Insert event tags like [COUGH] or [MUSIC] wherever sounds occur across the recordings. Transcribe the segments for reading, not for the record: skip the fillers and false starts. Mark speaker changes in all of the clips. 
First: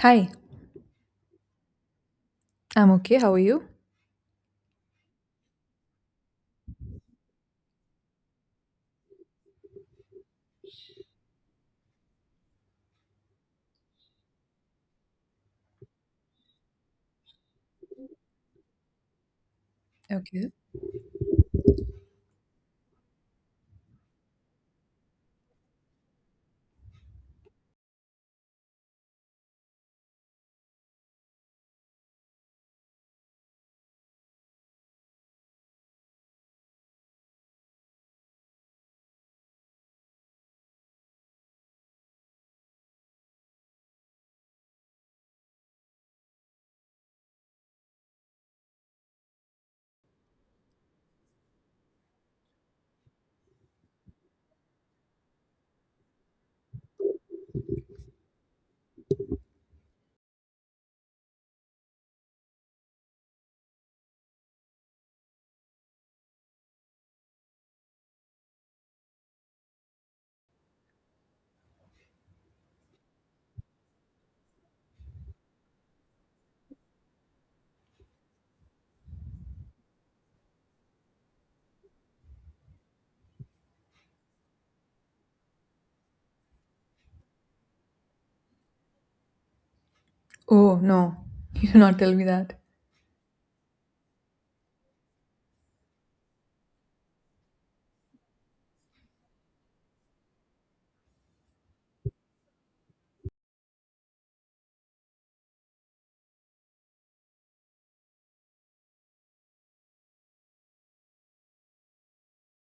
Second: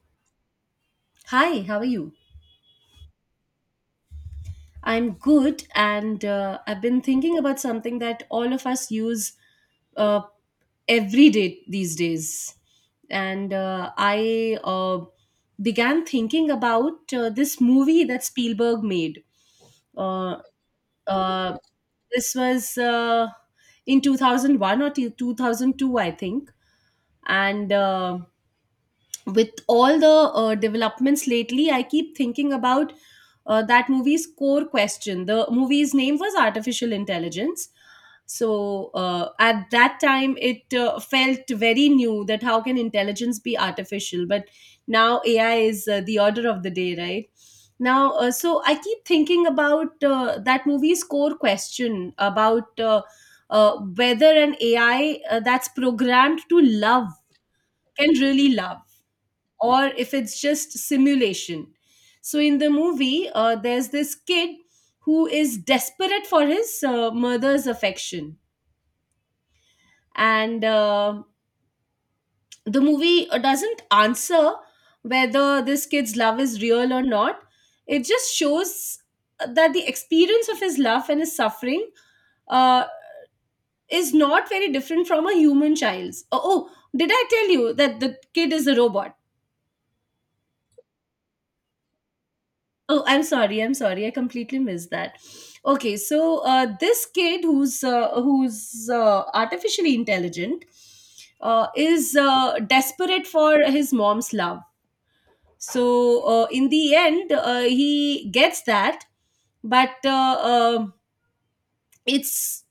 Speaker 1: Hi,
Speaker 2: Hi, how are you?
Speaker 1: I'm okay. How are you?
Speaker 2: I'm good, and I've been thinking about something that all of us use uh, every day these days. And I began thinking about this movie that Spielberg made. Uh,
Speaker 1: Okay.
Speaker 2: uh, this was in 2001 or 2002, I think. And With all the developments lately, I keep thinking about that movie's core question. The movie's name was Artificial Intelligence. So at that time, it felt very new that how can intelligence be artificial? But now AI is the order of the day, right? Now so I keep thinking about that movie's core question about whether an AI that's programmed to love can really love, or if it's just simulation. So in the movie, there's this kid who is desperate for his mother's affection, and the movie doesn't answer whether this kid's love is real or not. It just shows that the experience of his love and his suffering uh, is not very different from a human child's. Oh, oh, did I tell you that the kid is a robot?
Speaker 1: Oh, no. [LAUGHS] You did not tell me that.
Speaker 2: Oh, I'm sorry. I'm sorry. I completely missed that. Okay, so this kid who's artificially intelligent is desperate for his mom's love. So in the end, he gets that, but it's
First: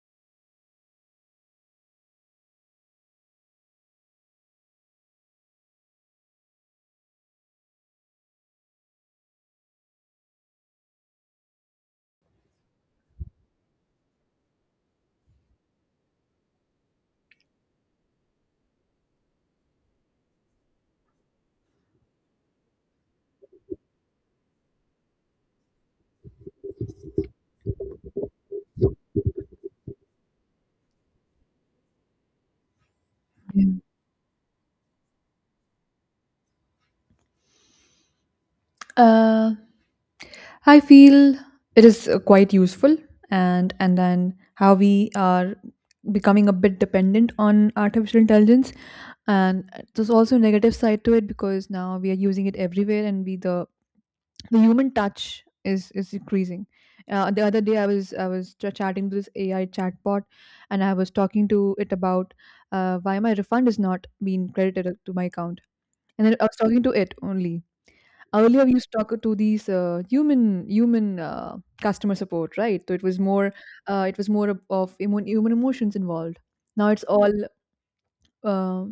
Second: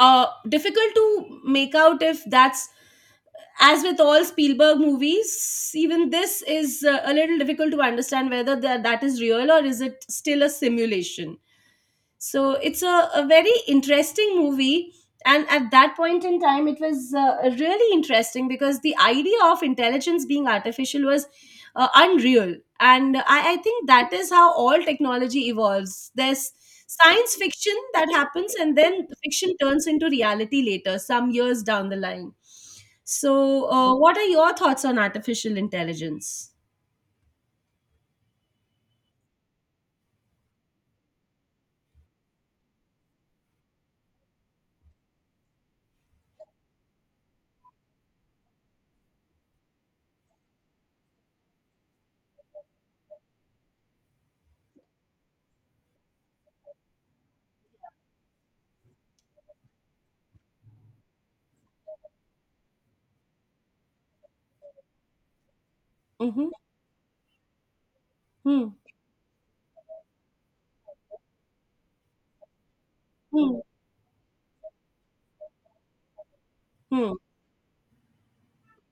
Speaker 2: difficult to make out if that's, as with all Spielberg movies, even this is a little difficult to understand whether that is real or is it still a simulation. So it's a very interesting movie. And at that point in time, it was really interesting because the idea of intelligence being artificial was unreal. And I think that is how all technology evolves. There's science fiction that happens, and then fiction turns into reality later, some years down the line.
Speaker 1: Yeah.
Speaker 2: So, what are your thoughts on artificial intelligence?
Speaker 1: Uh, I feel it is quite useful, and then how we are becoming a bit dependent on artificial intelligence, and there's also a negative side to it because now we are using it everywhere, and we the human touch is increasing. The other day, chatting to this AI chatbot, and I was talking to it about why my refund is not being credited to my account. And then I
Speaker 2: Mm-hmm.
Speaker 1: was talking to it only. Earlier, we
Speaker 2: Hmm.
Speaker 1: used to talk to these human customer support, right?
Speaker 2: Hmm.
Speaker 1: It was more of human emotions involved. Now it's
Speaker 2: Hmm.
Speaker 1: all uh,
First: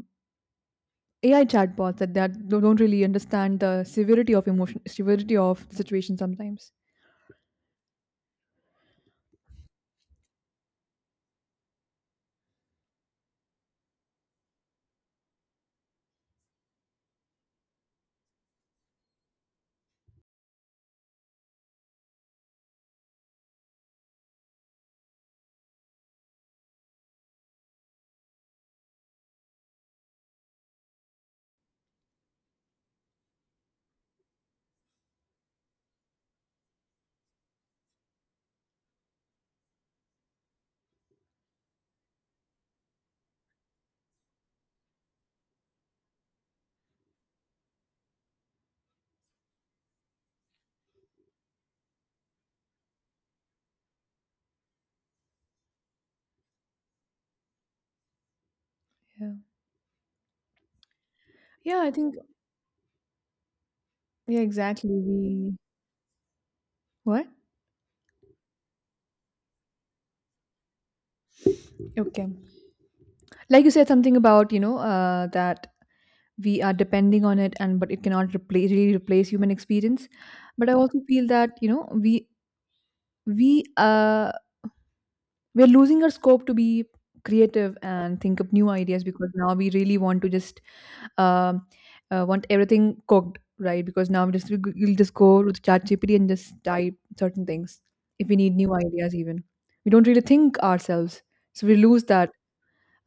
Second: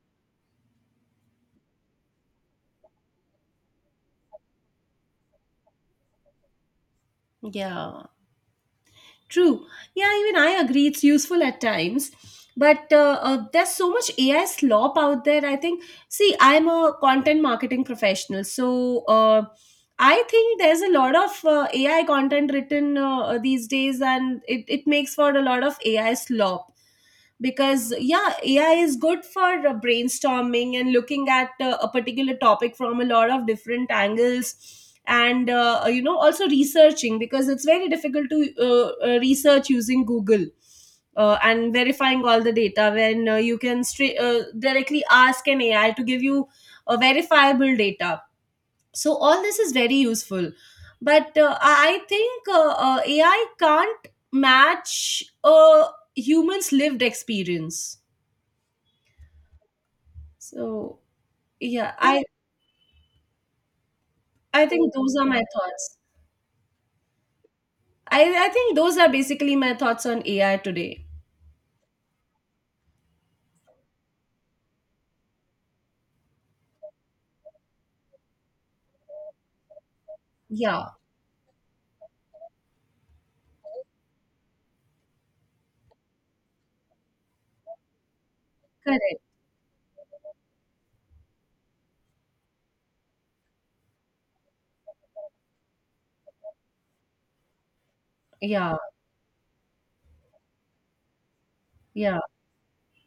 Speaker 1: AI chatbots that don't really understand the severity of emotion, severity of the situation sometimes.
Speaker 2: Hmm. Yeah. True. Yeah, even I agree it's useful at times. But there's so much AI slop out there. I think, see, I'm a content marketing professional. So, I think there's a lot of AI content written these days, and it makes for a lot of AI slop. Because, yeah, AI is good for brainstorming and looking at a particular topic from a lot of different angles, and, you know, also researching because it's very difficult to research using Google. And verifying all the data when you can directly ask an AI to give you verifiable data, so all this is very useful. But I think AI can't match a human's lived experience.
Speaker 1: Yeah.
Speaker 2: So
Speaker 1: Yeah, I
Speaker 2: yeah,
Speaker 1: think,
Speaker 2: i
Speaker 1: yeah,
Speaker 2: i
Speaker 1: exactly.
Speaker 2: think those are my
Speaker 1: We
Speaker 2: thoughts.
Speaker 1: what?
Speaker 2: I think those are basically my thoughts on AI today.
Speaker 1: Okay. Like you said something about, that we are depending on it, and but it cannot replace really replace human experience. But I
Speaker 2: Yeah,
Speaker 1: also feel that, we uh we're losing our scope to be creative and think up new ideas
Speaker 2: correct.
Speaker 1: because now we really want to just um, want everything cooked, right? Because now we'll just go to ChatGPT and just type certain things if we need new
Speaker 2: Yeah,
Speaker 1: ideas. Even we don't really think ourselves, so we lose
Speaker 2: yeah,
Speaker 1: that.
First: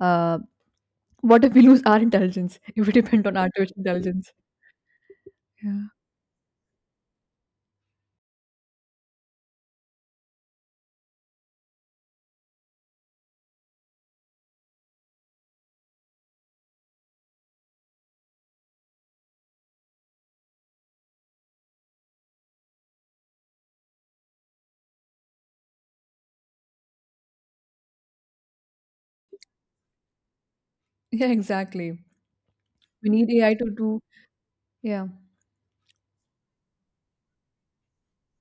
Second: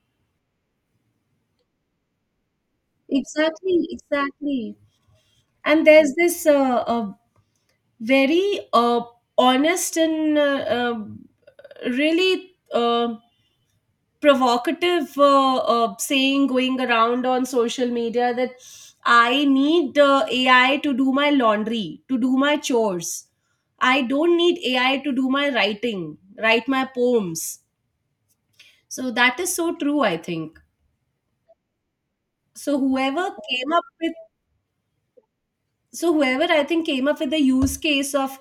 Speaker 1: Uh, what if we lose our intelligence if we depend on artificial
Speaker 2: exactly,
Speaker 1: intelligence?
Speaker 2: exactly.
Speaker 1: Yeah.
Speaker 2: And there's this very honest and really provocative saying going around on social media that I need AI to do my laundry, to do my chores. I don't need AI to do my writing, write my poems. So that is so true, I think.
Speaker 1: Yeah, exactly.
Speaker 2: So
Speaker 1: We need
Speaker 2: whoever
Speaker 1: AI to
Speaker 2: came up
Speaker 1: do.
Speaker 2: with,
Speaker 1: Yeah,
Speaker 2: so whoever I think came up with the use case of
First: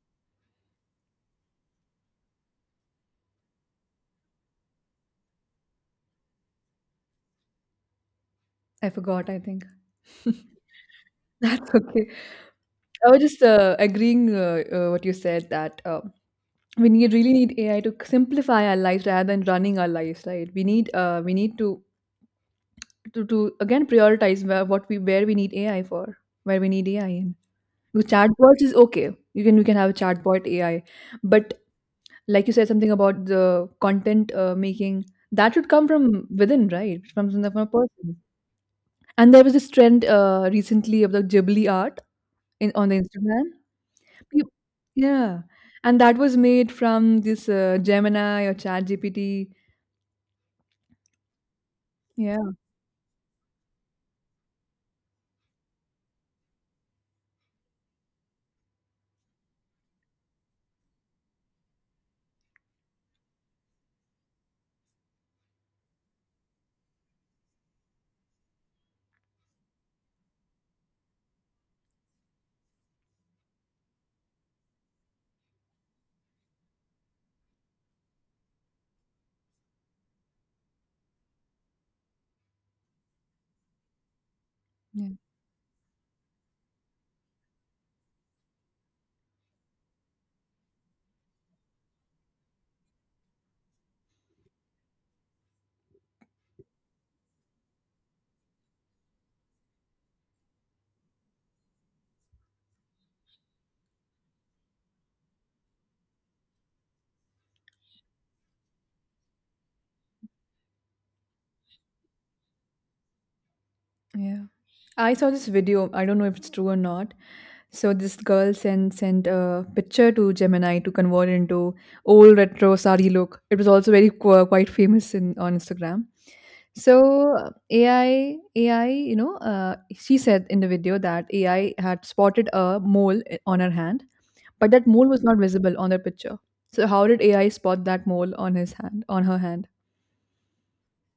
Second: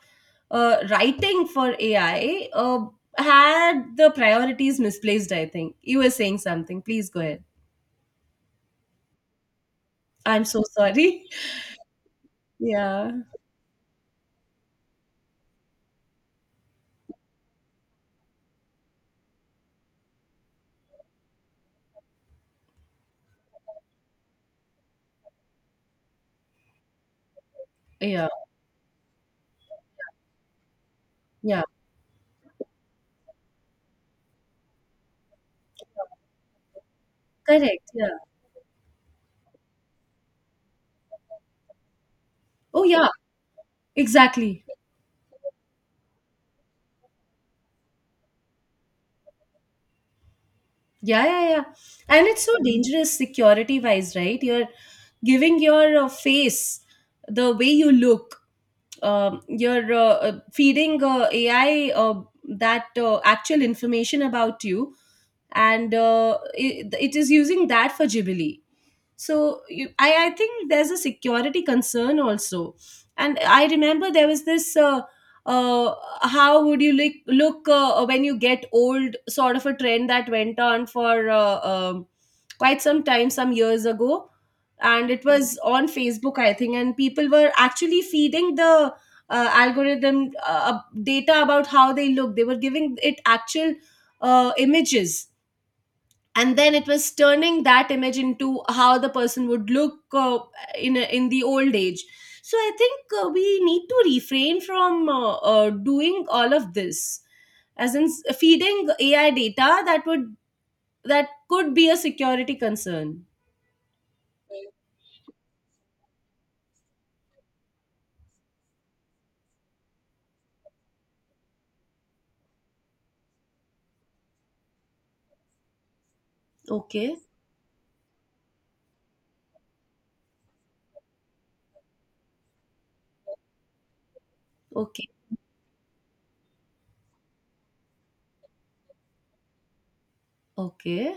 Speaker 2: writing for AI had the priorities misplaced, I think. You were saying something. Please go ahead.
Speaker 1: I forgot, I think.
Speaker 2: I'm so sorry.
Speaker 1: [LAUGHS] That's okay.
Speaker 2: [LAUGHS]
Speaker 1: I
Speaker 2: Yeah.
Speaker 1: was just agreeing, what you said, that we need really need AI to simplify our lives rather than running our lives, right? We need to again prioritize where we need AI for, where we need AI in. The
Speaker 2: Yeah,
Speaker 1: chatbots is okay. You can have a chatbot AI, but
Speaker 2: yeah,
Speaker 1: like you said something about the content, making that should come from within, right? From a
Speaker 2: correct.
Speaker 1: person.
Speaker 2: Yeah.
Speaker 1: And there was this trend recently of the Ghibli art in
Speaker 2: Oh,
Speaker 1: on the
Speaker 2: yeah,
Speaker 1: Instagram. Peop-
Speaker 2: exactly.
Speaker 1: Yeah, and that was made from this Gemini or ChatGPT.
Speaker 2: Yeah, yeah, yeah. And it's so
Speaker 1: Yeah.
Speaker 2: dangerous security wise, right? You're giving your face, the way you look, you're feeding AI that actual information about you, and it is using that for Ghibli. So you, I think there's a security concern also. And I remember there was this uh, how would you look when you get old, sort of a trend that went on for quite some time some years ago,
Speaker 1: Yeah,
Speaker 2: and it was on Facebook, I think, and people were actually feeding the algorithm data about how they look. They were giving it actual images, and then it was turning that image into how the person would look in the old age. So I think we need to refrain from doing all of this, as in feeding AI data that would, that could be a security concern.
Speaker 1: yeah. I saw this video. I don't know if it's true or not. So this girl sent a picture to Gemini to convert into old retro sari look. It was also very quite famous in on Instagram. So
Speaker 2: Okay.
Speaker 1: uh, AI AI, you know, uh, she said in the video that AI had spotted a mole on her hand, but that mole
Speaker 2: Okay.
Speaker 1: was not visible on the picture. So how did AI spot that mole on her hand?
Speaker 2: Okay.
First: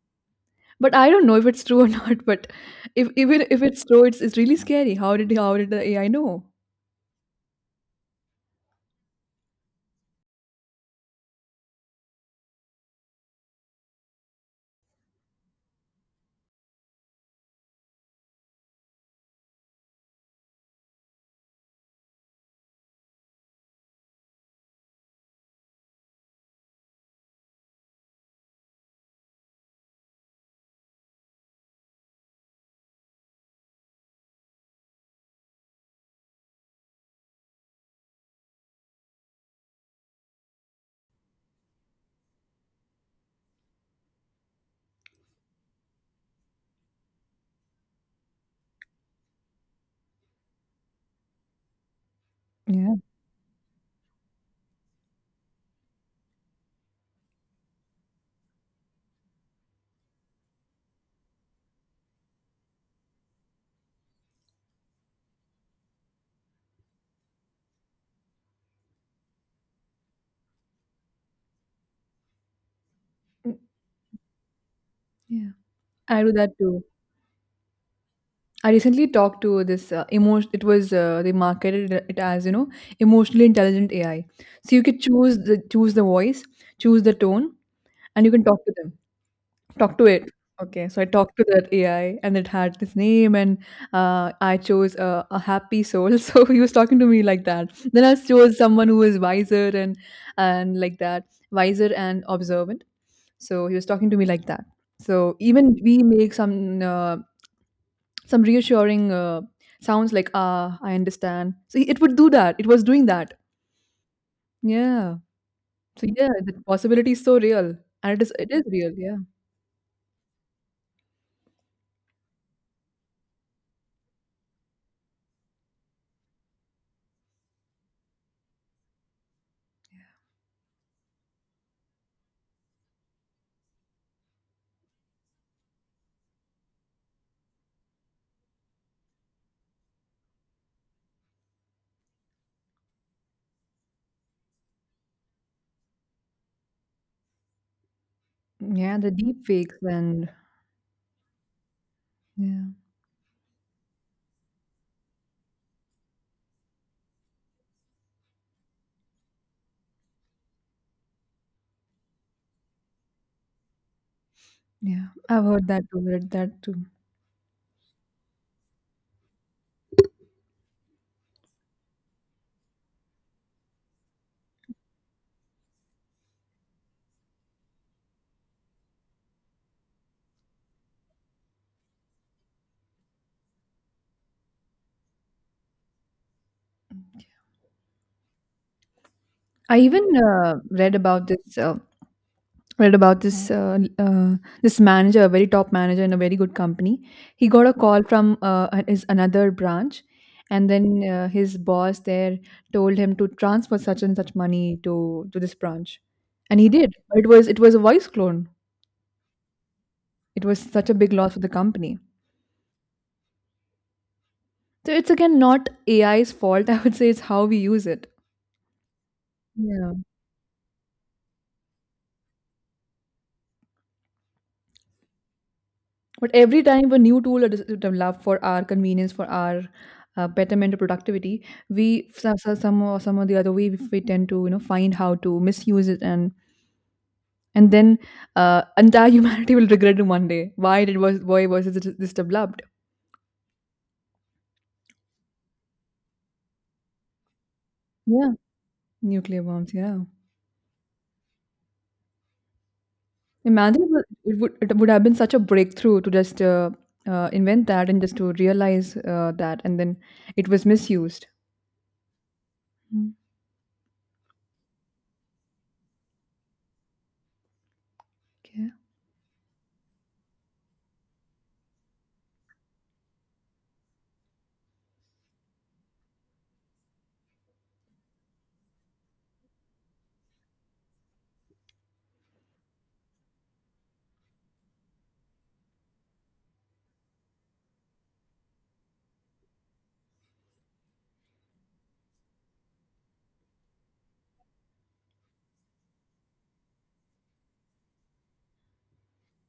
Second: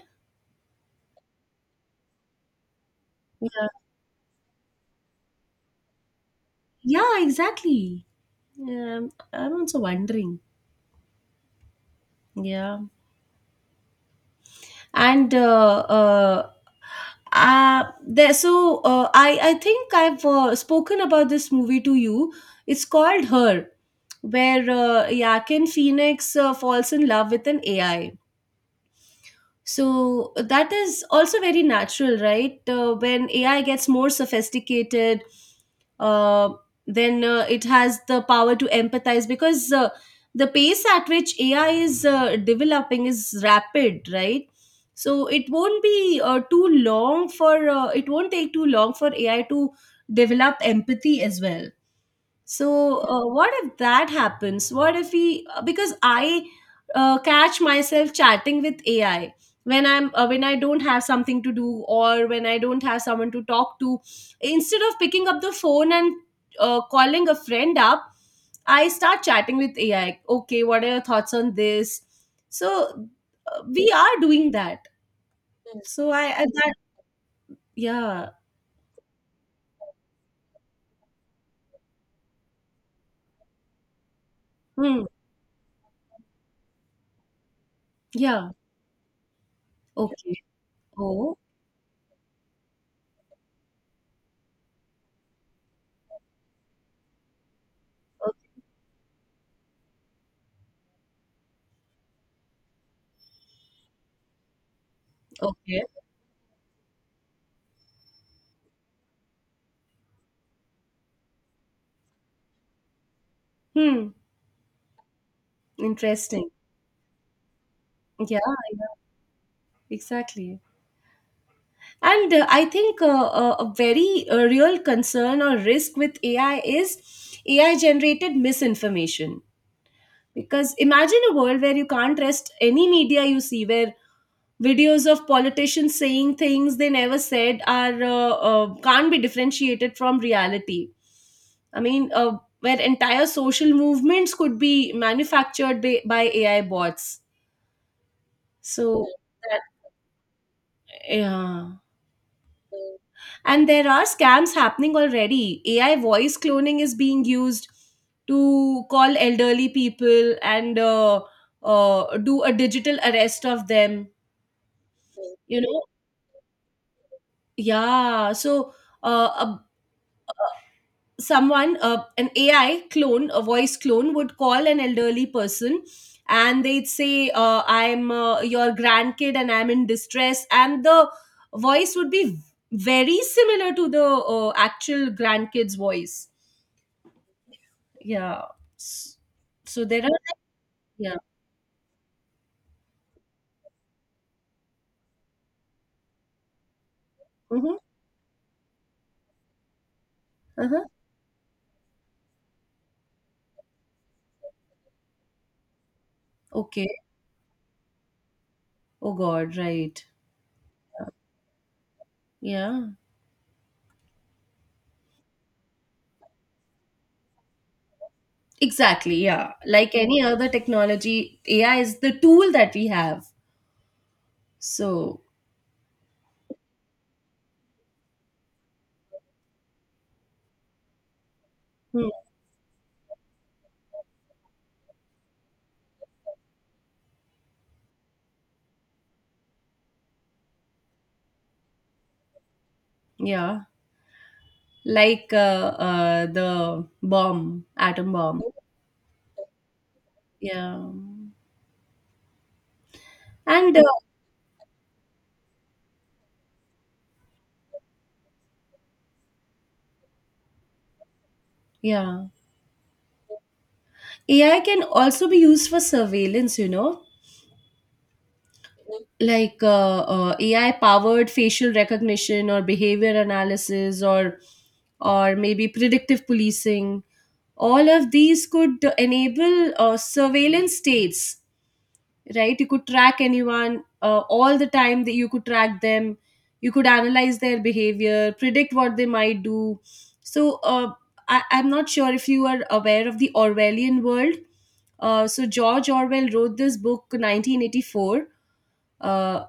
Speaker 1: But I don't know if it's true or [LAUGHS] not. But if even if
Speaker 2: Yeah,
Speaker 1: it's true, it's really scary. How did the AI know?
Speaker 2: yeah, exactly. Um, I'm also wondering. Yeah. And there, so I think i've spoken about this movie to you. It's called Her, where Joaquin Phoenix falls in love with an AI. So that is also very natural, right? When AI gets more sophisticated, uh, then it has the power to empathize because the pace at which AI is developing is rapid, right? So it won't be too long for, it won't take too long for AI to develop empathy as well.
Speaker 1: Yeah.
Speaker 2: So, what if that happens? What if we, because I catch myself chatting with AI when I'm when I don't have something to do, or when I don't have someone to talk to, instead of picking up the phone and calling a friend up, I start chatting with AI. Okay, what are your thoughts on this? So,
Speaker 1: Mm.
Speaker 2: we are doing that.
Speaker 1: Yeah,
Speaker 2: So
Speaker 1: I do
Speaker 2: I
Speaker 1: that
Speaker 2: that
Speaker 1: too.
Speaker 2: yeah.
Speaker 1: I recently talked to this emotion. It was, they marketed it as, emotionally intelligent AI. So you could
Speaker 2: Hmm.
Speaker 1: choose the voice, choose the tone, and you can
Speaker 2: Yeah,
Speaker 1: talk to them. Talk to it.
Speaker 2: okay,
Speaker 1: Okay, so I talked
Speaker 2: oh,
Speaker 1: to that AI, and it had this name, and I chose a happy soul. [LAUGHS] So he was talking to me like that. Then I
Speaker 2: okay,
Speaker 1: chose someone who was wiser, and like that, wiser and observant. So he was talking to me like that. So even
Speaker 2: okay.
Speaker 1: we make some reassuring sounds like, ah, I understand. So it would do that. It was doing that.
Speaker 2: Hmm,
Speaker 1: Yeah. So yeah,
Speaker 2: interesting.
Speaker 1: the possibility is so real, and it
Speaker 2: Yeah,
Speaker 1: is it is real.
Speaker 2: yeah,
Speaker 1: Yeah.
Speaker 2: exactly. And I think a very real concern or risk with AI is AI generated misinformation. Because imagine a world where you can't trust any media you see, where videos of politicians saying things they never said are can't be differentiated from reality. I mean, where entire social movements could be manufactured by, AI bots.
Speaker 1: Yeah,
Speaker 2: So
Speaker 1: the deep
Speaker 2: that,
Speaker 1: fakes and
Speaker 2: yeah.
Speaker 1: yeah.
Speaker 2: And there are scams happening already. AI voice cloning is being used to call elderly people and do a digital arrest of them.
Speaker 1: Yeah, I've
Speaker 2: You
Speaker 1: heard
Speaker 2: know,
Speaker 1: that too. Read that too.
Speaker 2: yeah. So uh, a someone an AI clone, a voice clone would call an elderly person and they'd say, I'm your grandkid and I'm in distress, and the voice would be very similar to the actual grandkid's voice. Yeah. S-
Speaker 1: I
Speaker 2: so there
Speaker 1: even
Speaker 2: are
Speaker 1: read
Speaker 2: yeah.
Speaker 1: about this. Read about this. Uh, uh, this manager, a very top manager in a very good company. He got a
Speaker 2: Hmm.
Speaker 1: call from his another branch, and
Speaker 2: Uh-huh.
Speaker 1: then his boss there told him to transfer such and such money to this branch, and he
Speaker 2: Okay.
Speaker 1: did. But it was a voice clone.
Speaker 2: Oh god, right.
Speaker 1: It was such a big loss for the company.
Speaker 2: Yeah,
Speaker 1: So it's again not AI's fault. [LAUGHS] I would say it's how we use it.
Speaker 2: exactly. Yeah,
Speaker 1: Yeah.
Speaker 2: like any other technology, AI is the tool that we have. So
Speaker 1: But every time a new tool is developed for our convenience, for our betterment or productivity, we,
Speaker 2: hmm,
Speaker 1: some or the other way, we tend to find how to misuse it, and then entire [LAUGHS] humanity will regret it one day. Why was this developed?
Speaker 2: yeah. Like, the bomb, atom
Speaker 1: Yeah,
Speaker 2: bomb. Oh.
Speaker 1: nuclear bombs. Yeah,
Speaker 2: Yeah. And,
Speaker 1: imagine it would have been such a breakthrough to just invent that and just to realize, that, and then it was misused.
Speaker 2: yeah.
Speaker 1: Mm.
Speaker 2: AI can also be used for surveillance, you know?
Speaker 1: Okay.
Speaker 2: Mhm. Like AI powered facial recognition or behavior analysis, or maybe predictive policing. All of these could enable surveillance states, right? You could track anyone all the time, that you could track them. You could analyze their behavior, predict what they might do. So I'm not sure if you are aware of the Orwellian world. So George Orwell wrote this book 1984. Uh,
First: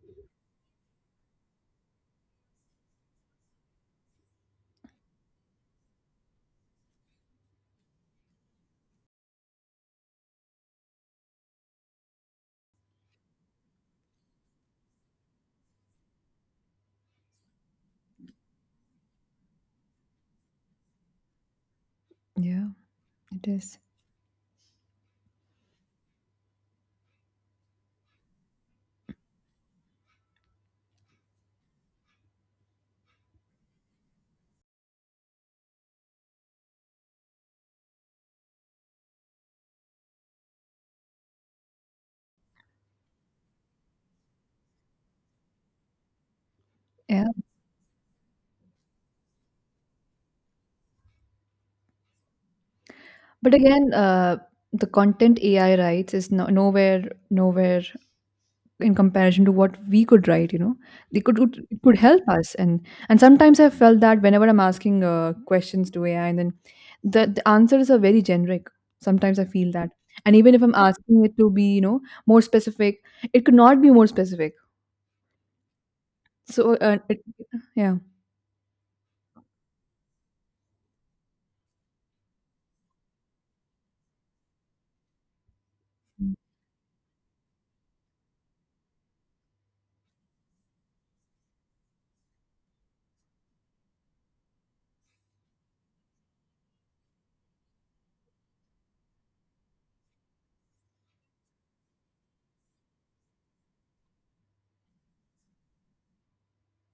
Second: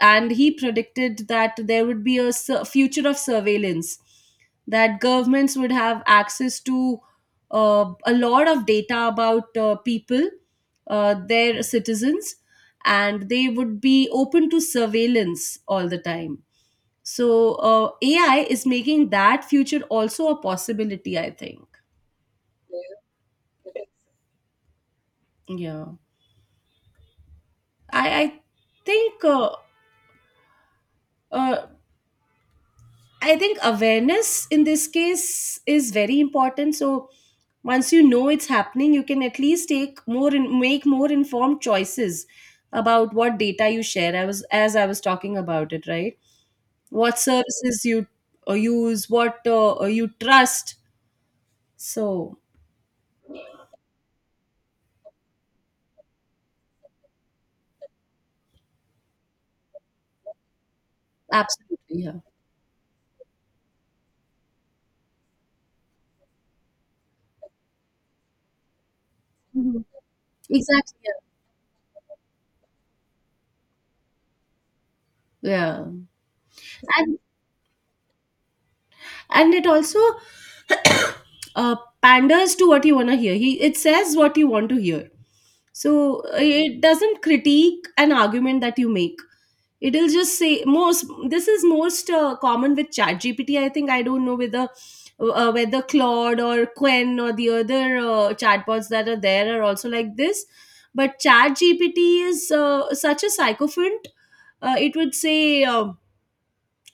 Speaker 2: and he predicted that there would be a future of surveillance, that governments would have access to a lot of data about people, their citizens, and they would be open to surveillance all the time. So AI is making that future also a possibility, I think.
Speaker 1: Yeah, it is.
Speaker 2: Yeah. i, I think uh, uh, I think awareness in this case is very important. So once you know it's happening, you can at least take more and make more informed choices about what data you share. I was, as I was talking about it, right? What
Speaker 1: Yeah.
Speaker 2: services you use, what you trust. So
Speaker 1: But again, the content AI writes is no, nowhere in comparison to what we could write. They
Speaker 2: absolutely,
Speaker 1: it could
Speaker 2: yeah.
Speaker 1: help us, and sometimes I felt that whenever I'm asking questions to AI, and then the answers are very generic. Sometimes I feel
Speaker 2: Mhm.
Speaker 1: that, and even if I'm
Speaker 2: Exactly, yeah.
Speaker 1: asking it to be, more specific, it could not be more specific.
Speaker 2: Yeah.
Speaker 1: So
Speaker 2: And
Speaker 1: it, yeah.
Speaker 2: and it also uh, panders to what you want to hear. He, it says what you want to hear. So it doesn't critique an argument that you make. It'll just say most, this is most common with ChatGPT. I think I don't know whether whether Claude or Quen or the other chatbots that are there are also like this. But ChatGPT is such a sycophant. It would say.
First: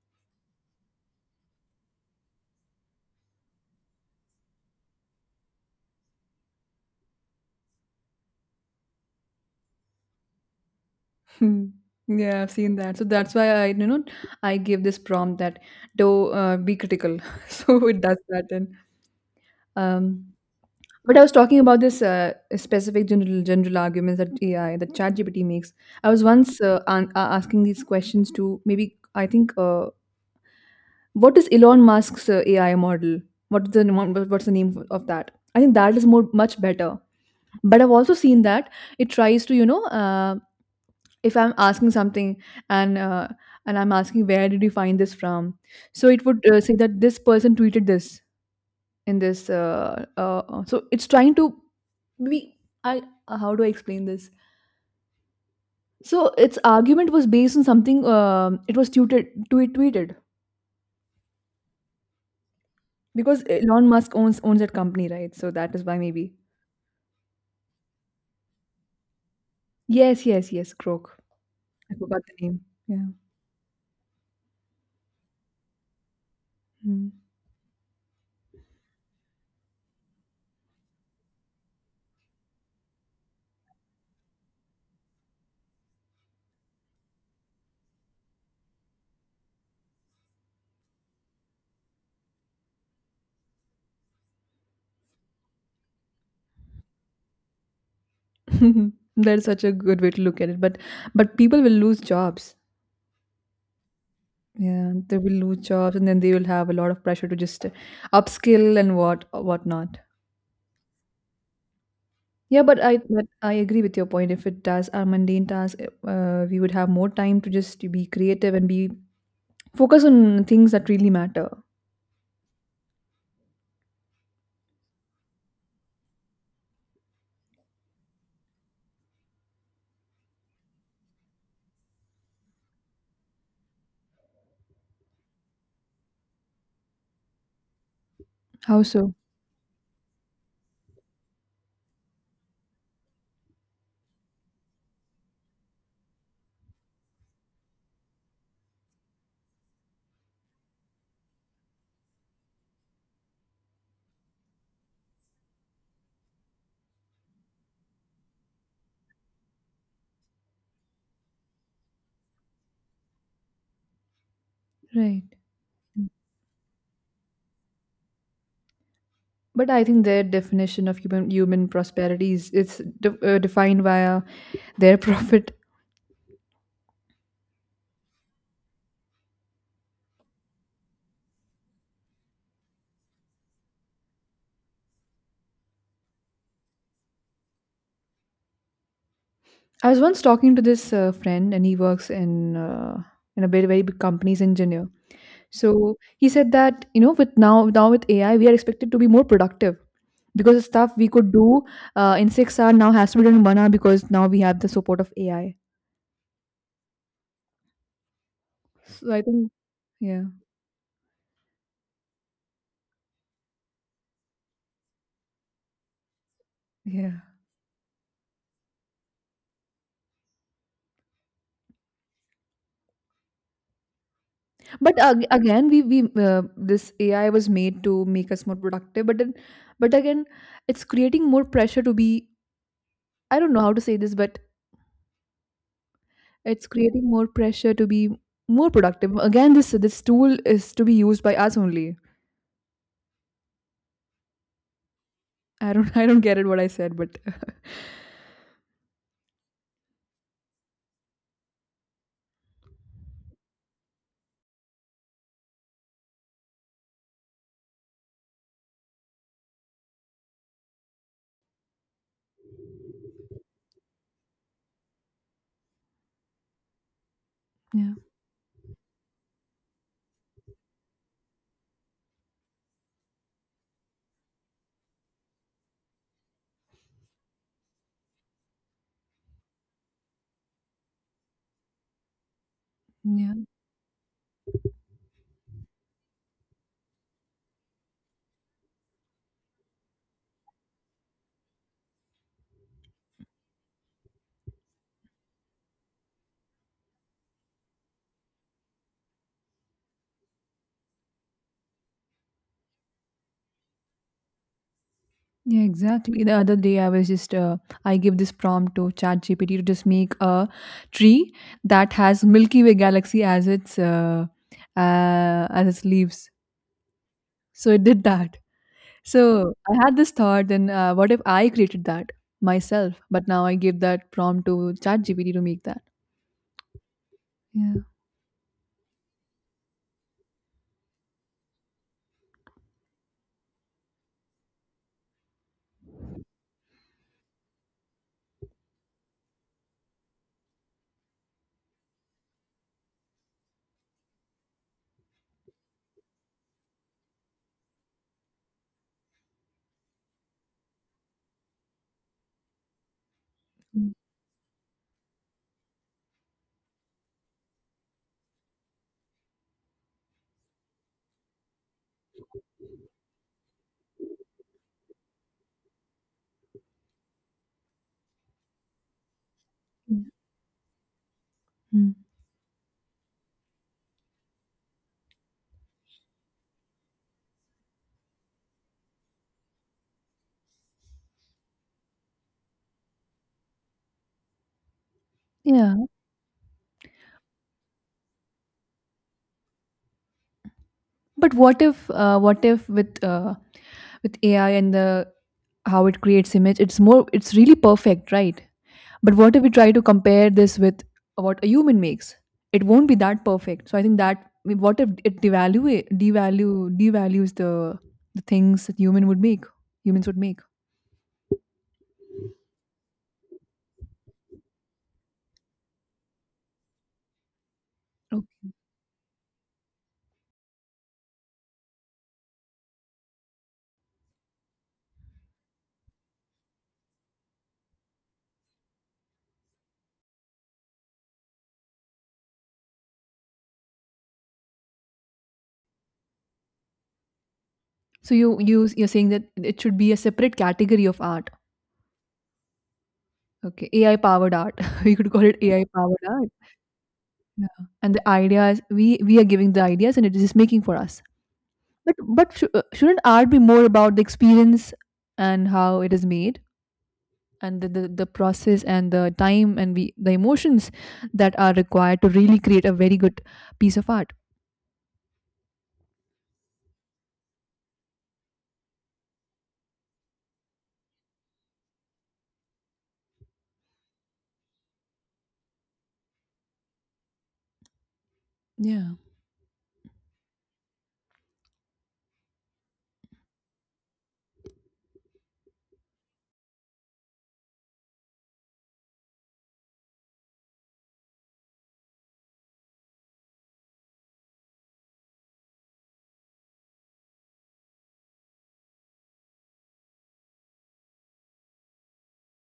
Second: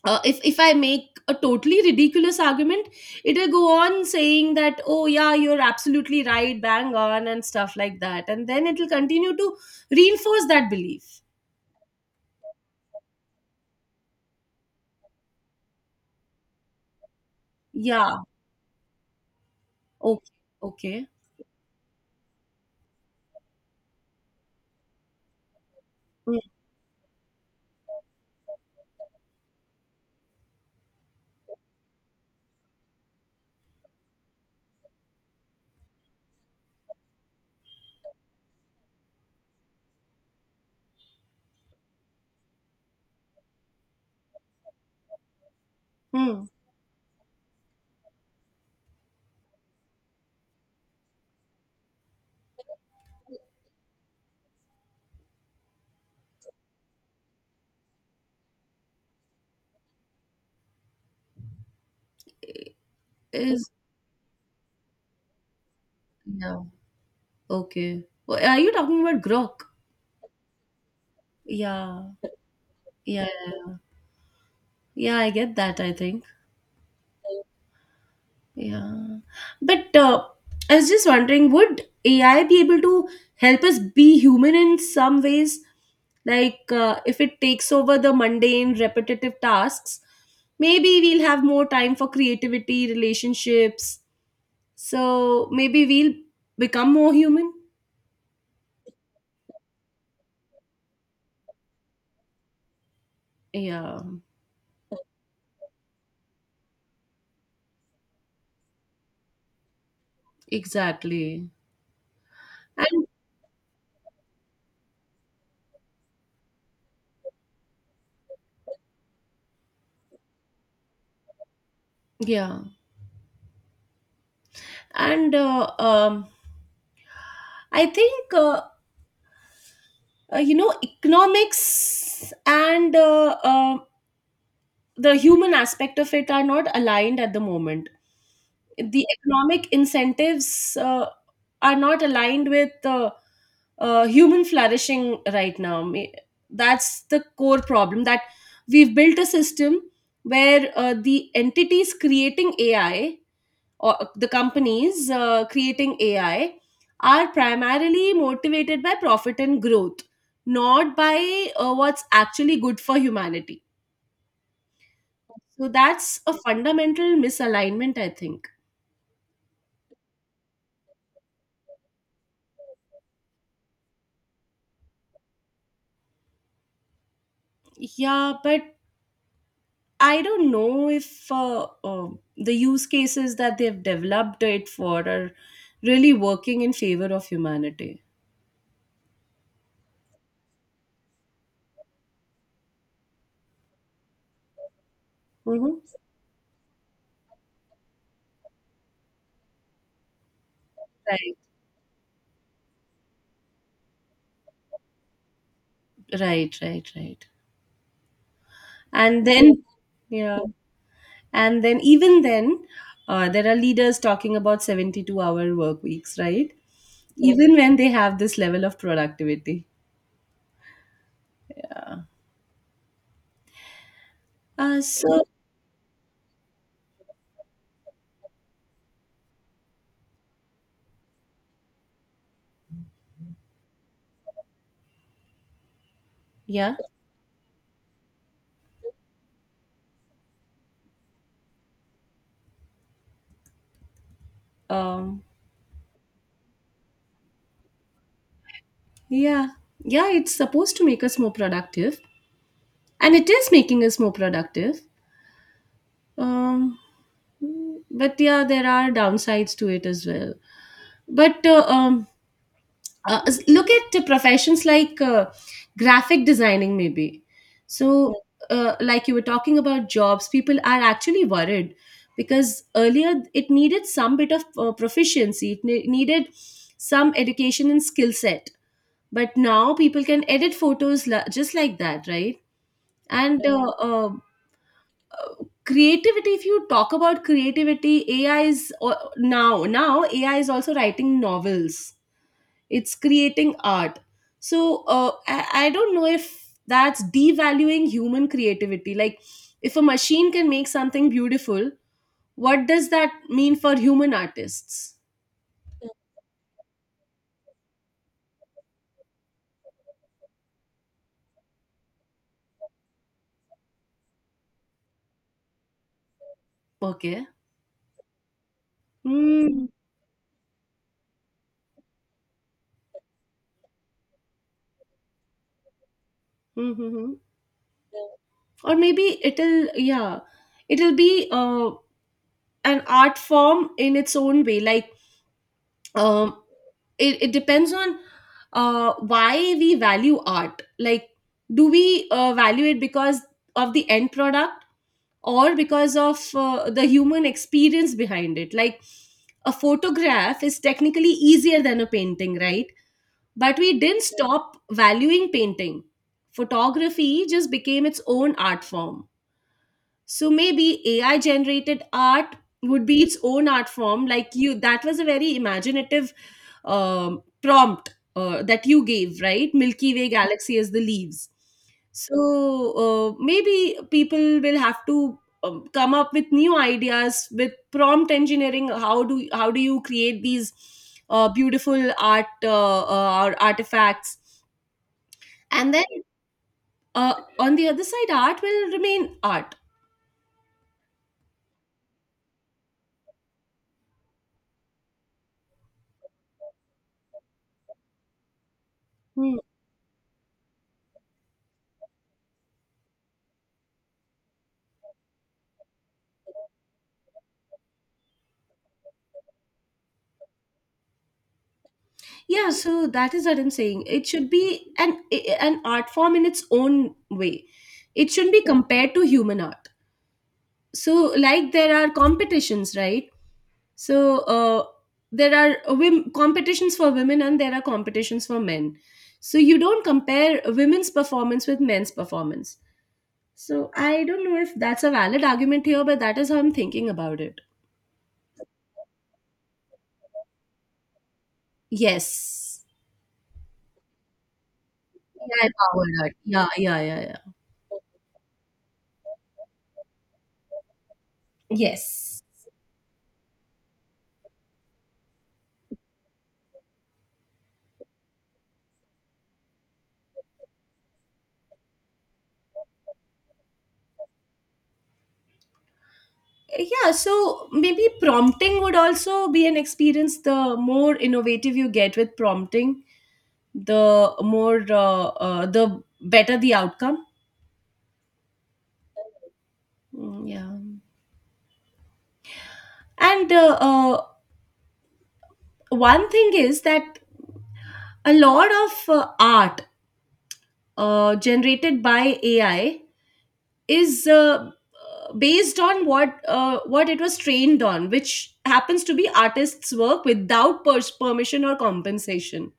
Speaker 2: If I make a totally ridiculous argument, it'll go on saying that oh yeah you're absolutely right, bang on and stuff like that, and then it'll continue to reinforce that belief.
Speaker 1: Hmm. Yeah, I've seen that. So that's why I give this prompt that, do be critical. [LAUGHS] So it does
Speaker 2: Yeah.
Speaker 1: that. And um,
Speaker 2: Okay. Okay.
Speaker 1: but I was talking about this specific general arguments that AI, that ChatGPT makes. I was once asking these questions to, maybe I think, what is Elon Musk's AI model? What's the name of that? I think that is more much better. But I've also seen that it tries to. If I'm asking something, and uh, and I'm asking, where did you find this from, so it
Speaker 2: Hmm.
Speaker 1: would say that this person tweeted this in this, so it's trying to be. I How do I explain this? So its argument was based on something, it was tweeted because
Speaker 2: Is
Speaker 1: Elon Musk owns that company, right? So that is why, maybe.
Speaker 2: yeah. Okay. Well, are you talking about Grok?
Speaker 1: Yes, yes, yes, croak. I
Speaker 2: Yeah.
Speaker 1: forgot the name. Yeah.
Speaker 2: Yeah. Yeah. Yeah, I get that, I think.
Speaker 1: Mm.
Speaker 2: Yeah. But I was just wondering, would AI be able to help us be human in some ways? Like if it takes over the mundane, repetitive tasks, maybe we'll have more time for creativity, relationships. So maybe we'll become more human.
Speaker 1: [LAUGHS] That's such a good way to look at it, but people will lose jobs.
Speaker 2: Yeah,
Speaker 1: Yeah, they will lose jobs, and then they will have a lot of pressure to just upskill and whatnot.
Speaker 2: exactly.
Speaker 1: Yeah, but I
Speaker 2: And
Speaker 1: but I agree with your point. If it does our mundane tasks, we would have more time to just be creative and be focus on things that really matter.
Speaker 2: yeah, and I think economics and the human aspect of it are not aligned at the moment.
Speaker 1: How
Speaker 2: The
Speaker 1: so?
Speaker 2: economic incentives are not aligned with human flourishing right now. That's the core problem, that we've built a system where the entities creating AI or the companies creating AI are primarily motivated by profit and growth, not by what's actually good for humanity,
Speaker 1: Right.
Speaker 2: so that's a fundamental misalignment, I think.
Speaker 1: But I think their definition of human prosperity is defined via their [LAUGHS] profit.
Speaker 2: Yeah, but I don't know if the use cases that they've developed it for are really working in favor of humanity.
Speaker 1: I was once talking to this friend, and he works in a very very big company's engineer.
Speaker 2: Hmm.
Speaker 1: So he said that, with now with AI we are expected to be more productive because the stuff we could
Speaker 2: Right,
Speaker 1: do in 6 hour now has to be done in 1 hour because now we have the support of AI.
Speaker 2: right, right, right.
Speaker 1: So I
Speaker 2: And
Speaker 1: think.
Speaker 2: then,
Speaker 1: Yeah,
Speaker 2: yeah, and then even then, there are leaders talking about 72-hour work weeks, right?
Speaker 1: yeah.
Speaker 2: Even when they have this level of productivity. Yeah. Uh,
Speaker 1: But
Speaker 2: so,
Speaker 1: again, we this AI was made to make us more productive, but then, but again, it's creating more pressure to be, I don't know how to say this, but it's
Speaker 2: yeah.
Speaker 1: creating more pressure to be more productive. Again, this tool is to be used by us only.
Speaker 2: Um,
Speaker 1: I don't [LAUGHS] I don't get it what I said, but
Speaker 2: yeah, yeah, it's supposed to make us more productive, and it is making us more productive. Um, but yeah, there are downsides to it as well. But uh, um, Look at the professions like graphic designing, maybe.
Speaker 1: yeah.
Speaker 2: So, like you were talking about jobs, people are actually worried because earlier it needed some bit of proficiency, it needed some education and skill set, but now people can edit photos just like that, right?
Speaker 1: Yeah.
Speaker 2: And creativity, if you talk about creativity, AI is now AI is also writing novels, it's creating art. So I don't know if that's devaluing human creativity. Like, if a machine can make something beautiful, what does that mean for human artists?
Speaker 1: Yeah, exactly. The other day, I was just I gave this prompt to ChatGPT to just make a tree that has Milky Way galaxy as uh, its leaves.
Speaker 2: Okay.
Speaker 1: So it did that. So
Speaker 2: Mm.
Speaker 1: I had this thought, then, what if I created that myself? But now I gave that prompt to ChatGPT to make that.
Speaker 2: Mm-hmm.
Speaker 1: Yeah.
Speaker 2: Or maybe it'll, yeah, it'll be an art form in its own way. Like, um, it depends on why we value art. Like, do we value it because of the end product, or because of the human experience behind it? Like, a photograph is technically easier than a painting, right? But we
Speaker 1: Mm,
Speaker 2: didn't stop valuing painting. Photography just became its own art form. So maybe AI generated art would be its own art form. Like, you, that was a very imaginative prompt that you gave, right? Milky
Speaker 1: mm,
Speaker 2: Way galaxy as the leaves.
Speaker 1: mm.
Speaker 2: So maybe people will have to come up with new ideas with prompt engineering. How do you create these beautiful art artifacts? And then
Speaker 1: Yeah,
Speaker 2: on the other side, art will remain art.
Speaker 1: but what if with AI and the, how it creates image, it's really perfect, right? But what if we try to compare this with what a human makes? It won't be that perfect. So I think that, I mean, what if it devalue devalues the things that humans would make?
Speaker 2: Yeah, so that is what I'm saying. It should be an art form in its own way. It shouldn't be
Speaker 1: Okay.
Speaker 2: compared to human art. So, like there are competitions, right? So, there are competitions for women and there are competitions for men. So, you don't compare women's performance with men's performance. So, I don't know if that's a valid argument here, but that is how I'm thinking about it.
Speaker 1: So you're saying that it should be a separate category of art.
Speaker 2: Yes.
Speaker 1: Okay, AI powered art. [LAUGHS] We could call it
Speaker 2: Yeah, I
Speaker 1: AI
Speaker 2: powered
Speaker 1: powered
Speaker 2: art.
Speaker 1: art.
Speaker 2: Yeah, yeah, yeah, yeah.
Speaker 1: Yeah, and the ideas, we are giving the ideas and it is just making for us. But
Speaker 2: Yes.
Speaker 1: shouldn't art be more about the experience and how it is made and the process and the time and we, the emotions that are required to really create a very good piece of art?
Speaker 2: Yeah, so maybe prompting would also be an experience. The more innovative you get with prompting, the more the better the outcome.
Speaker 1: Yeah.
Speaker 2: Mm, yeah. And one thing is that a lot of art generated by AI is based on what it was trained on, which happens to be artists work without permission or compensation,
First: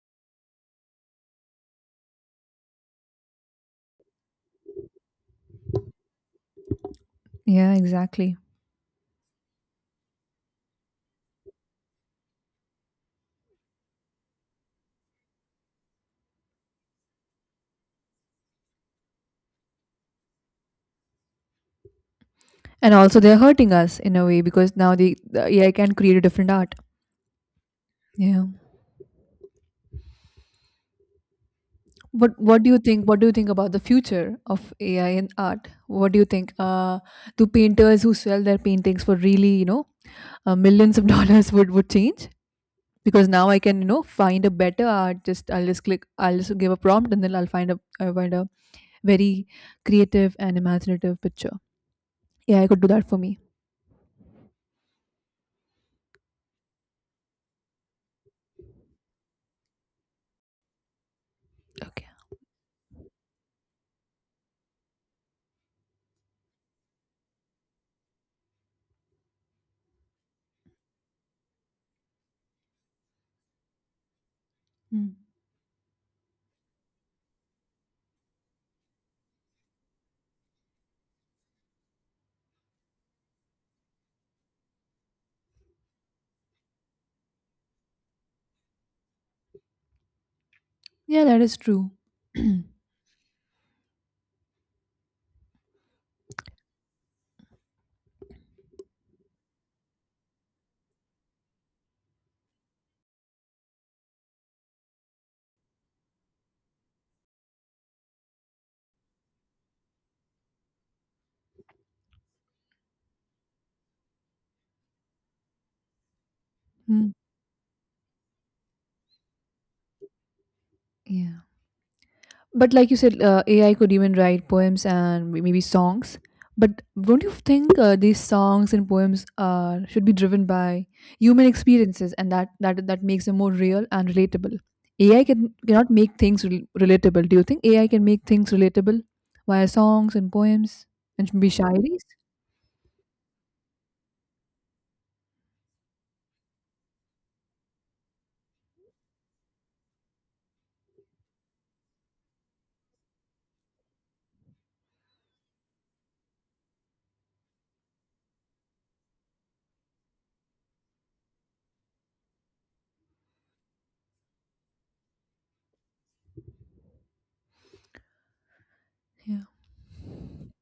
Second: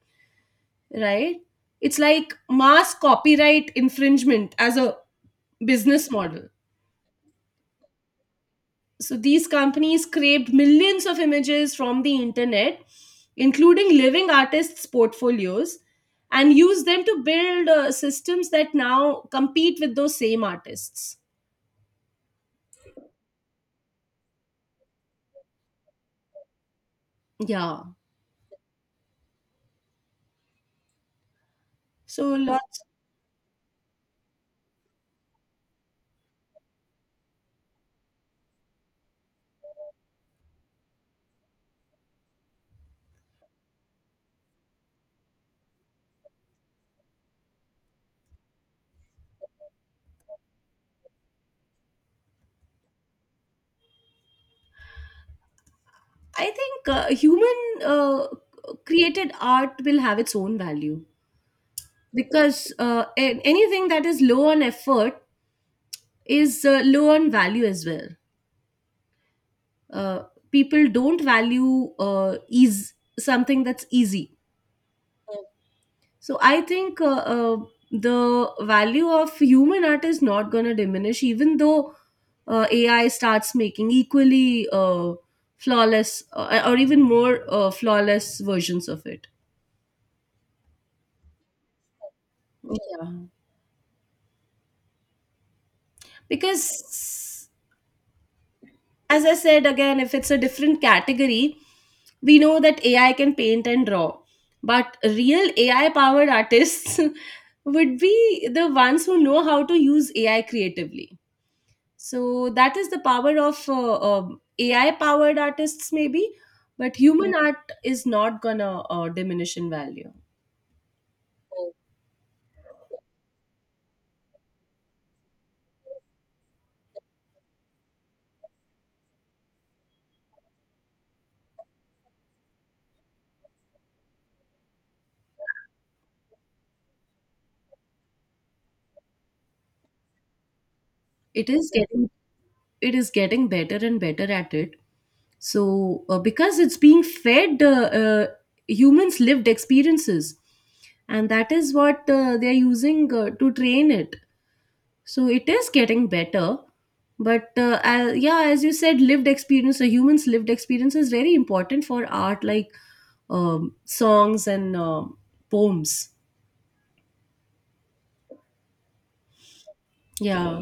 Speaker 2: right? It's like mass copyright infringement as a business model.
Speaker 1: Yeah, exactly.
Speaker 2: So these companies scraped millions of images from the internet, including living artists' portfolios, and used them to build systems that now compete with those same artists.
Speaker 1: And also they're hurting us in a way because now the AI can create a different art.
Speaker 2: Yeah.
Speaker 1: Yeah.
Speaker 2: So
Speaker 1: What
Speaker 2: lo-
Speaker 1: what do you think? What do you think about the future of AI and art? What do you think? Do painters who sell their paintings for really, millions of [LAUGHS] dollars would change? Because now I can, find a better art. Just I'll just click. I'll just give a prompt, and then I'll find a very creative and imaginative picture. Yeah, I could do that for me.
Speaker 2: I think human uh, created art will have its own value,
Speaker 1: Okay.
Speaker 2: because anything that is low on effort is low on value as well. uh, People don't value ease, something that's easy.
Speaker 1: Mm.
Speaker 2: So I think the value of human art is not going to diminish, even though AI starts making equally flawless or even more flawless versions of it.
Speaker 1: Yeah, that is true.
Speaker 2: Yeah, because, as I said again, if it's a different category, we know that AI can paint and draw, but real AI powered artists [LAUGHS] would be the ones who know how to use AI creatively. So that is the power of AI powered artists, maybe, but
Speaker 1: Mm.
Speaker 2: human art is not gonna diminish in value.
Speaker 1: Yeah. But like you said, AI could even write poems and maybe songs. But don't you think these songs and poems are should be driven by human experiences, and that makes them more real and relatable? AI cannot make things relatable. Do you think AI can make things relatable via songs and poems and maybe
Speaker 2: It is
Speaker 1: shairis?
Speaker 2: getting, it is getting better and better at it, so because it's being fed humans lived experiences, and that is what they are using to train it, so it is getting better. But yeah, as you said, lived experience, a humans lived experience is very important for art, like songs and um, poems.
Speaker 1: Yeah.
Speaker 2: Yeah.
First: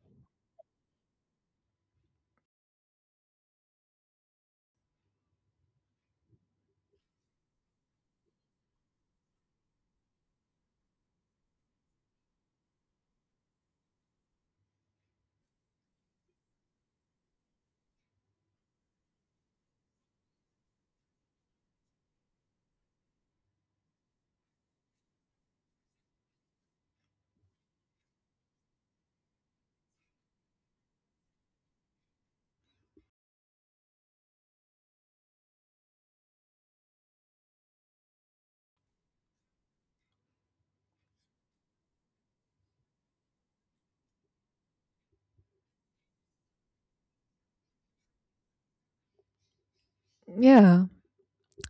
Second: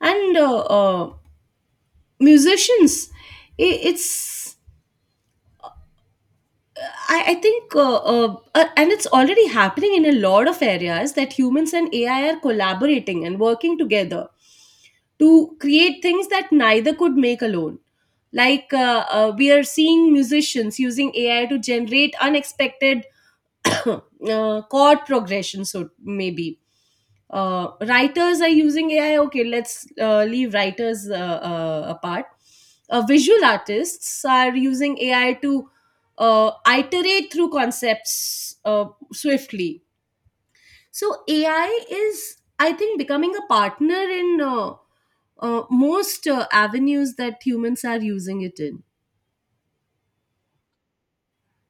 Speaker 2: And musicians, i it's I think, and it's already happening in a lot of areas that humans and AI are collaborating and working together to create things that neither could make alone. Like we are seeing musicians using AI to generate unexpected [COUGHS] chord progression. So maybe writers are using AI, okay, let's leave writers apart. Visual artists are using AI to uh, iterate through concepts uh, swiftly. So AI is, I think, becoming a partner in most avenues that humans are using it in.
Speaker 1: Yeah.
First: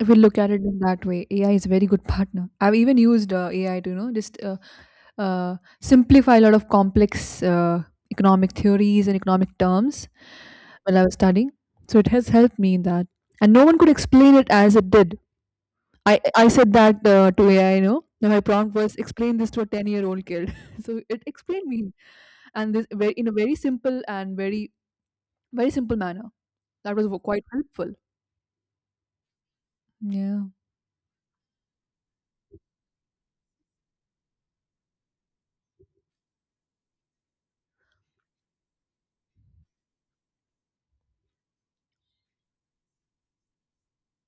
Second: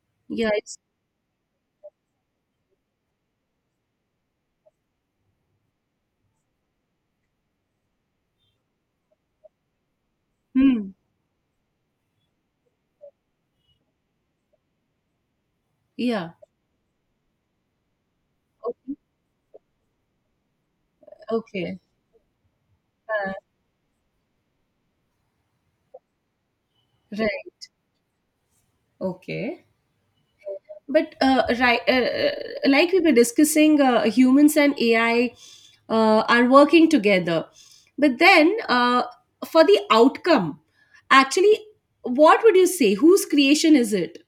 Speaker 1: If we look at
Speaker 2: Yeah,
Speaker 1: it in
Speaker 2: it's.
Speaker 1: that way, AI is a very good partner. I've even used AI to, just simplify a lot of complex economic theories and economic terms
Speaker 2: Hmm,
Speaker 1: while I was studying. So it has helped me in that. And no one could explain it as it did. I,
Speaker 2: yeah,
Speaker 1: I said that, to AI. Now my prompt was,
Speaker 2: okay,
Speaker 1: explain this to a 10-year-old kid. [LAUGHS] So it explained
Speaker 2: okay.
Speaker 1: me. And this very, in a
Speaker 2: Uh,
Speaker 1: very simple and very, very simple manner. That was quite
Speaker 2: right
Speaker 1: helpful.
Speaker 2: okay
Speaker 1: Yeah.
Speaker 2: but uh, right, uh, uh, like we were discussing, humans and AI are working together. But then, for the outcome, actually, what would you say? Whose creation is it?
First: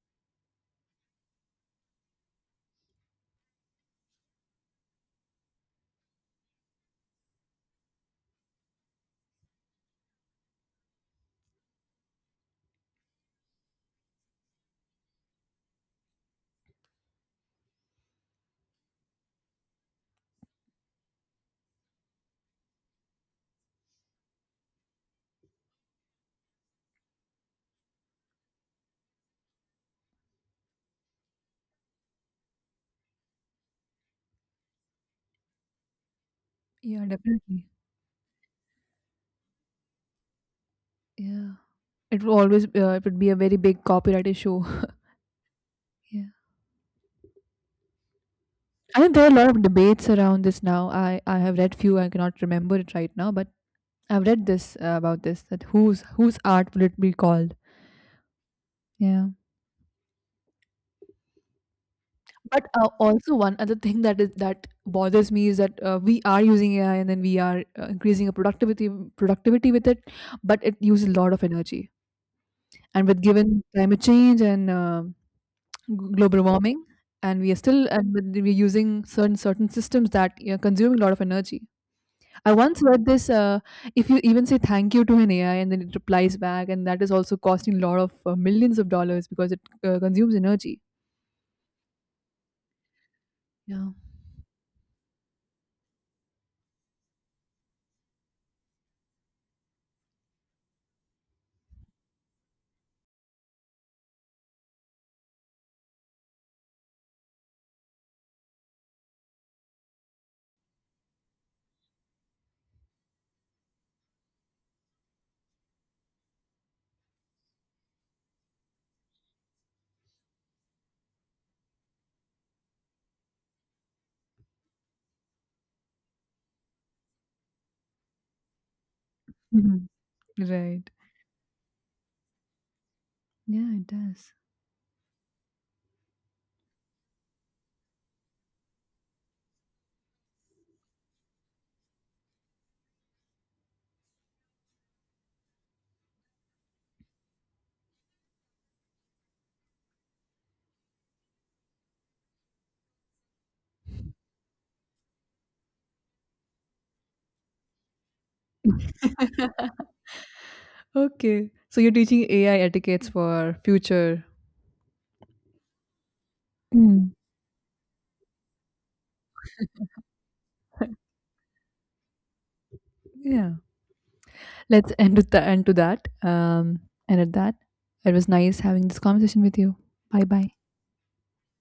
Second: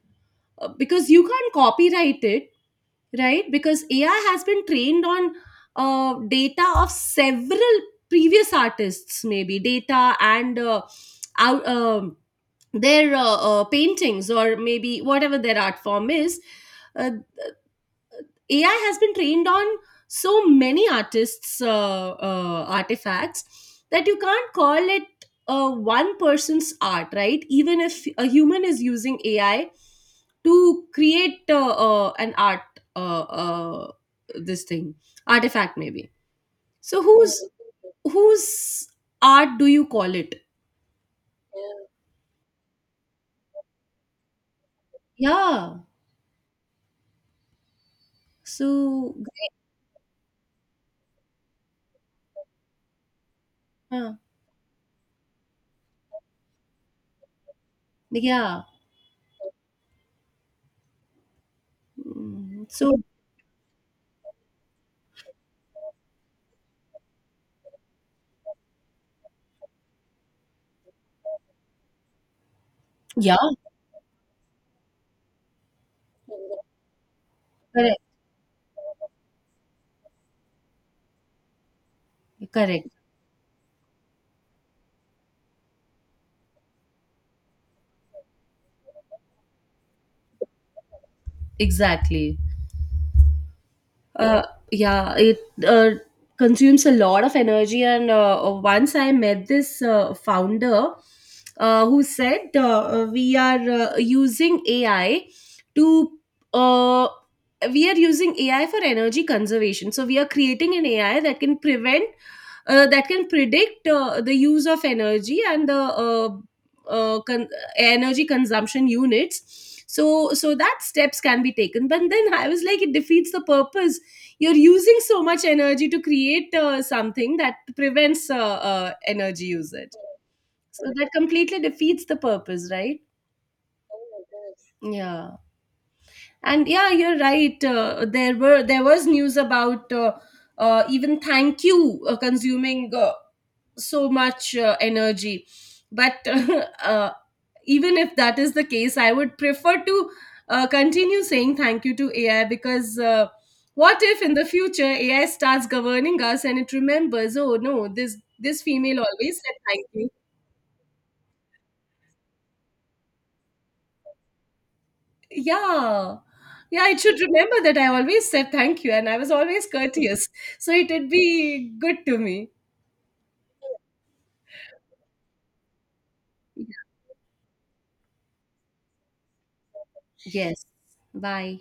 Speaker 2: Because you can't copyright it, right? Because AI has been trained on data of several previous artists, maybe data and out, um their paintings or maybe whatever their art form is. Uh, AI has been trained on so many artists' artifacts, that you can't call it one person's art, right? Even if a human is using AI to create an art, uh, uh, this thing, artifact maybe. So
Speaker 1: Yeah,
Speaker 2: whose,
Speaker 1: definitely.
Speaker 2: whose art do you call it?
Speaker 1: Yeah. It will always It would be a very big copyright issue.
Speaker 2: Yeah.
Speaker 1: Yeah. I think
Speaker 2: So
Speaker 1: there are a lot of debates around this now. I have read few. I cannot remember it right now, but
Speaker 2: yeah,
Speaker 1: I've read this, about this, that whose art will it be called?
Speaker 2: yeah.
Speaker 1: Yeah.
Speaker 2: Mm,
Speaker 1: But
Speaker 2: so
Speaker 1: also one other thing that bothers me is that we are using AI and then we are increasing our productivity with it, but it uses a lot of energy. And with,
Speaker 2: yeah,
Speaker 1: given climate change and global warming, and we are still
Speaker 2: correct,
Speaker 1: and but we're using certain systems that, consuming a lot of energy. I once
Speaker 2: correct,
Speaker 1: read this, if you even say thank you to an AI and then it replies back, and that is also costing a lot of millions of dollars because it consumes energy.
Speaker 2: exactly.
Speaker 1: Yeah.
Speaker 2: Uh, yeah, it uh, consumes a lot of energy. And once I met this founder who said we are using AI to, uh, we are using AI for energy conservation. So we are creating an AI that can prevent that can predict the use of energy and the uh, con- energy consumption units, so so that steps can be taken. But then I was like, it defeats the purpose. You're using so much energy to create something that prevents energy
Speaker 1: Mhm.
Speaker 2: usage. So
Speaker 1: Right.
Speaker 2: that completely defeats the purpose, right?
Speaker 1: Yeah, it does.
Speaker 2: Yeah. And yeah, you're right, there was news about even thank you consuming so much energy. But [LAUGHS] uh, even if that is the case, I would prefer to continue saying thank you to AI, because what if in the future AI starts governing us and it remembers, oh no, this female always said thank you.
Speaker 1: Okay, so you're teaching AI etiquettes for future.
Speaker 2: Yeah. Yeah, it
Speaker 1: Mm.
Speaker 2: should remember that I always said thank you and I was always courteous. So it would
Speaker 1: [LAUGHS]
Speaker 2: be good to me.
Speaker 1: Yeah, let's end with the end to that, and at that. It was nice having this conversation with you. Bye bye.
Speaker 2: Yes. Bye.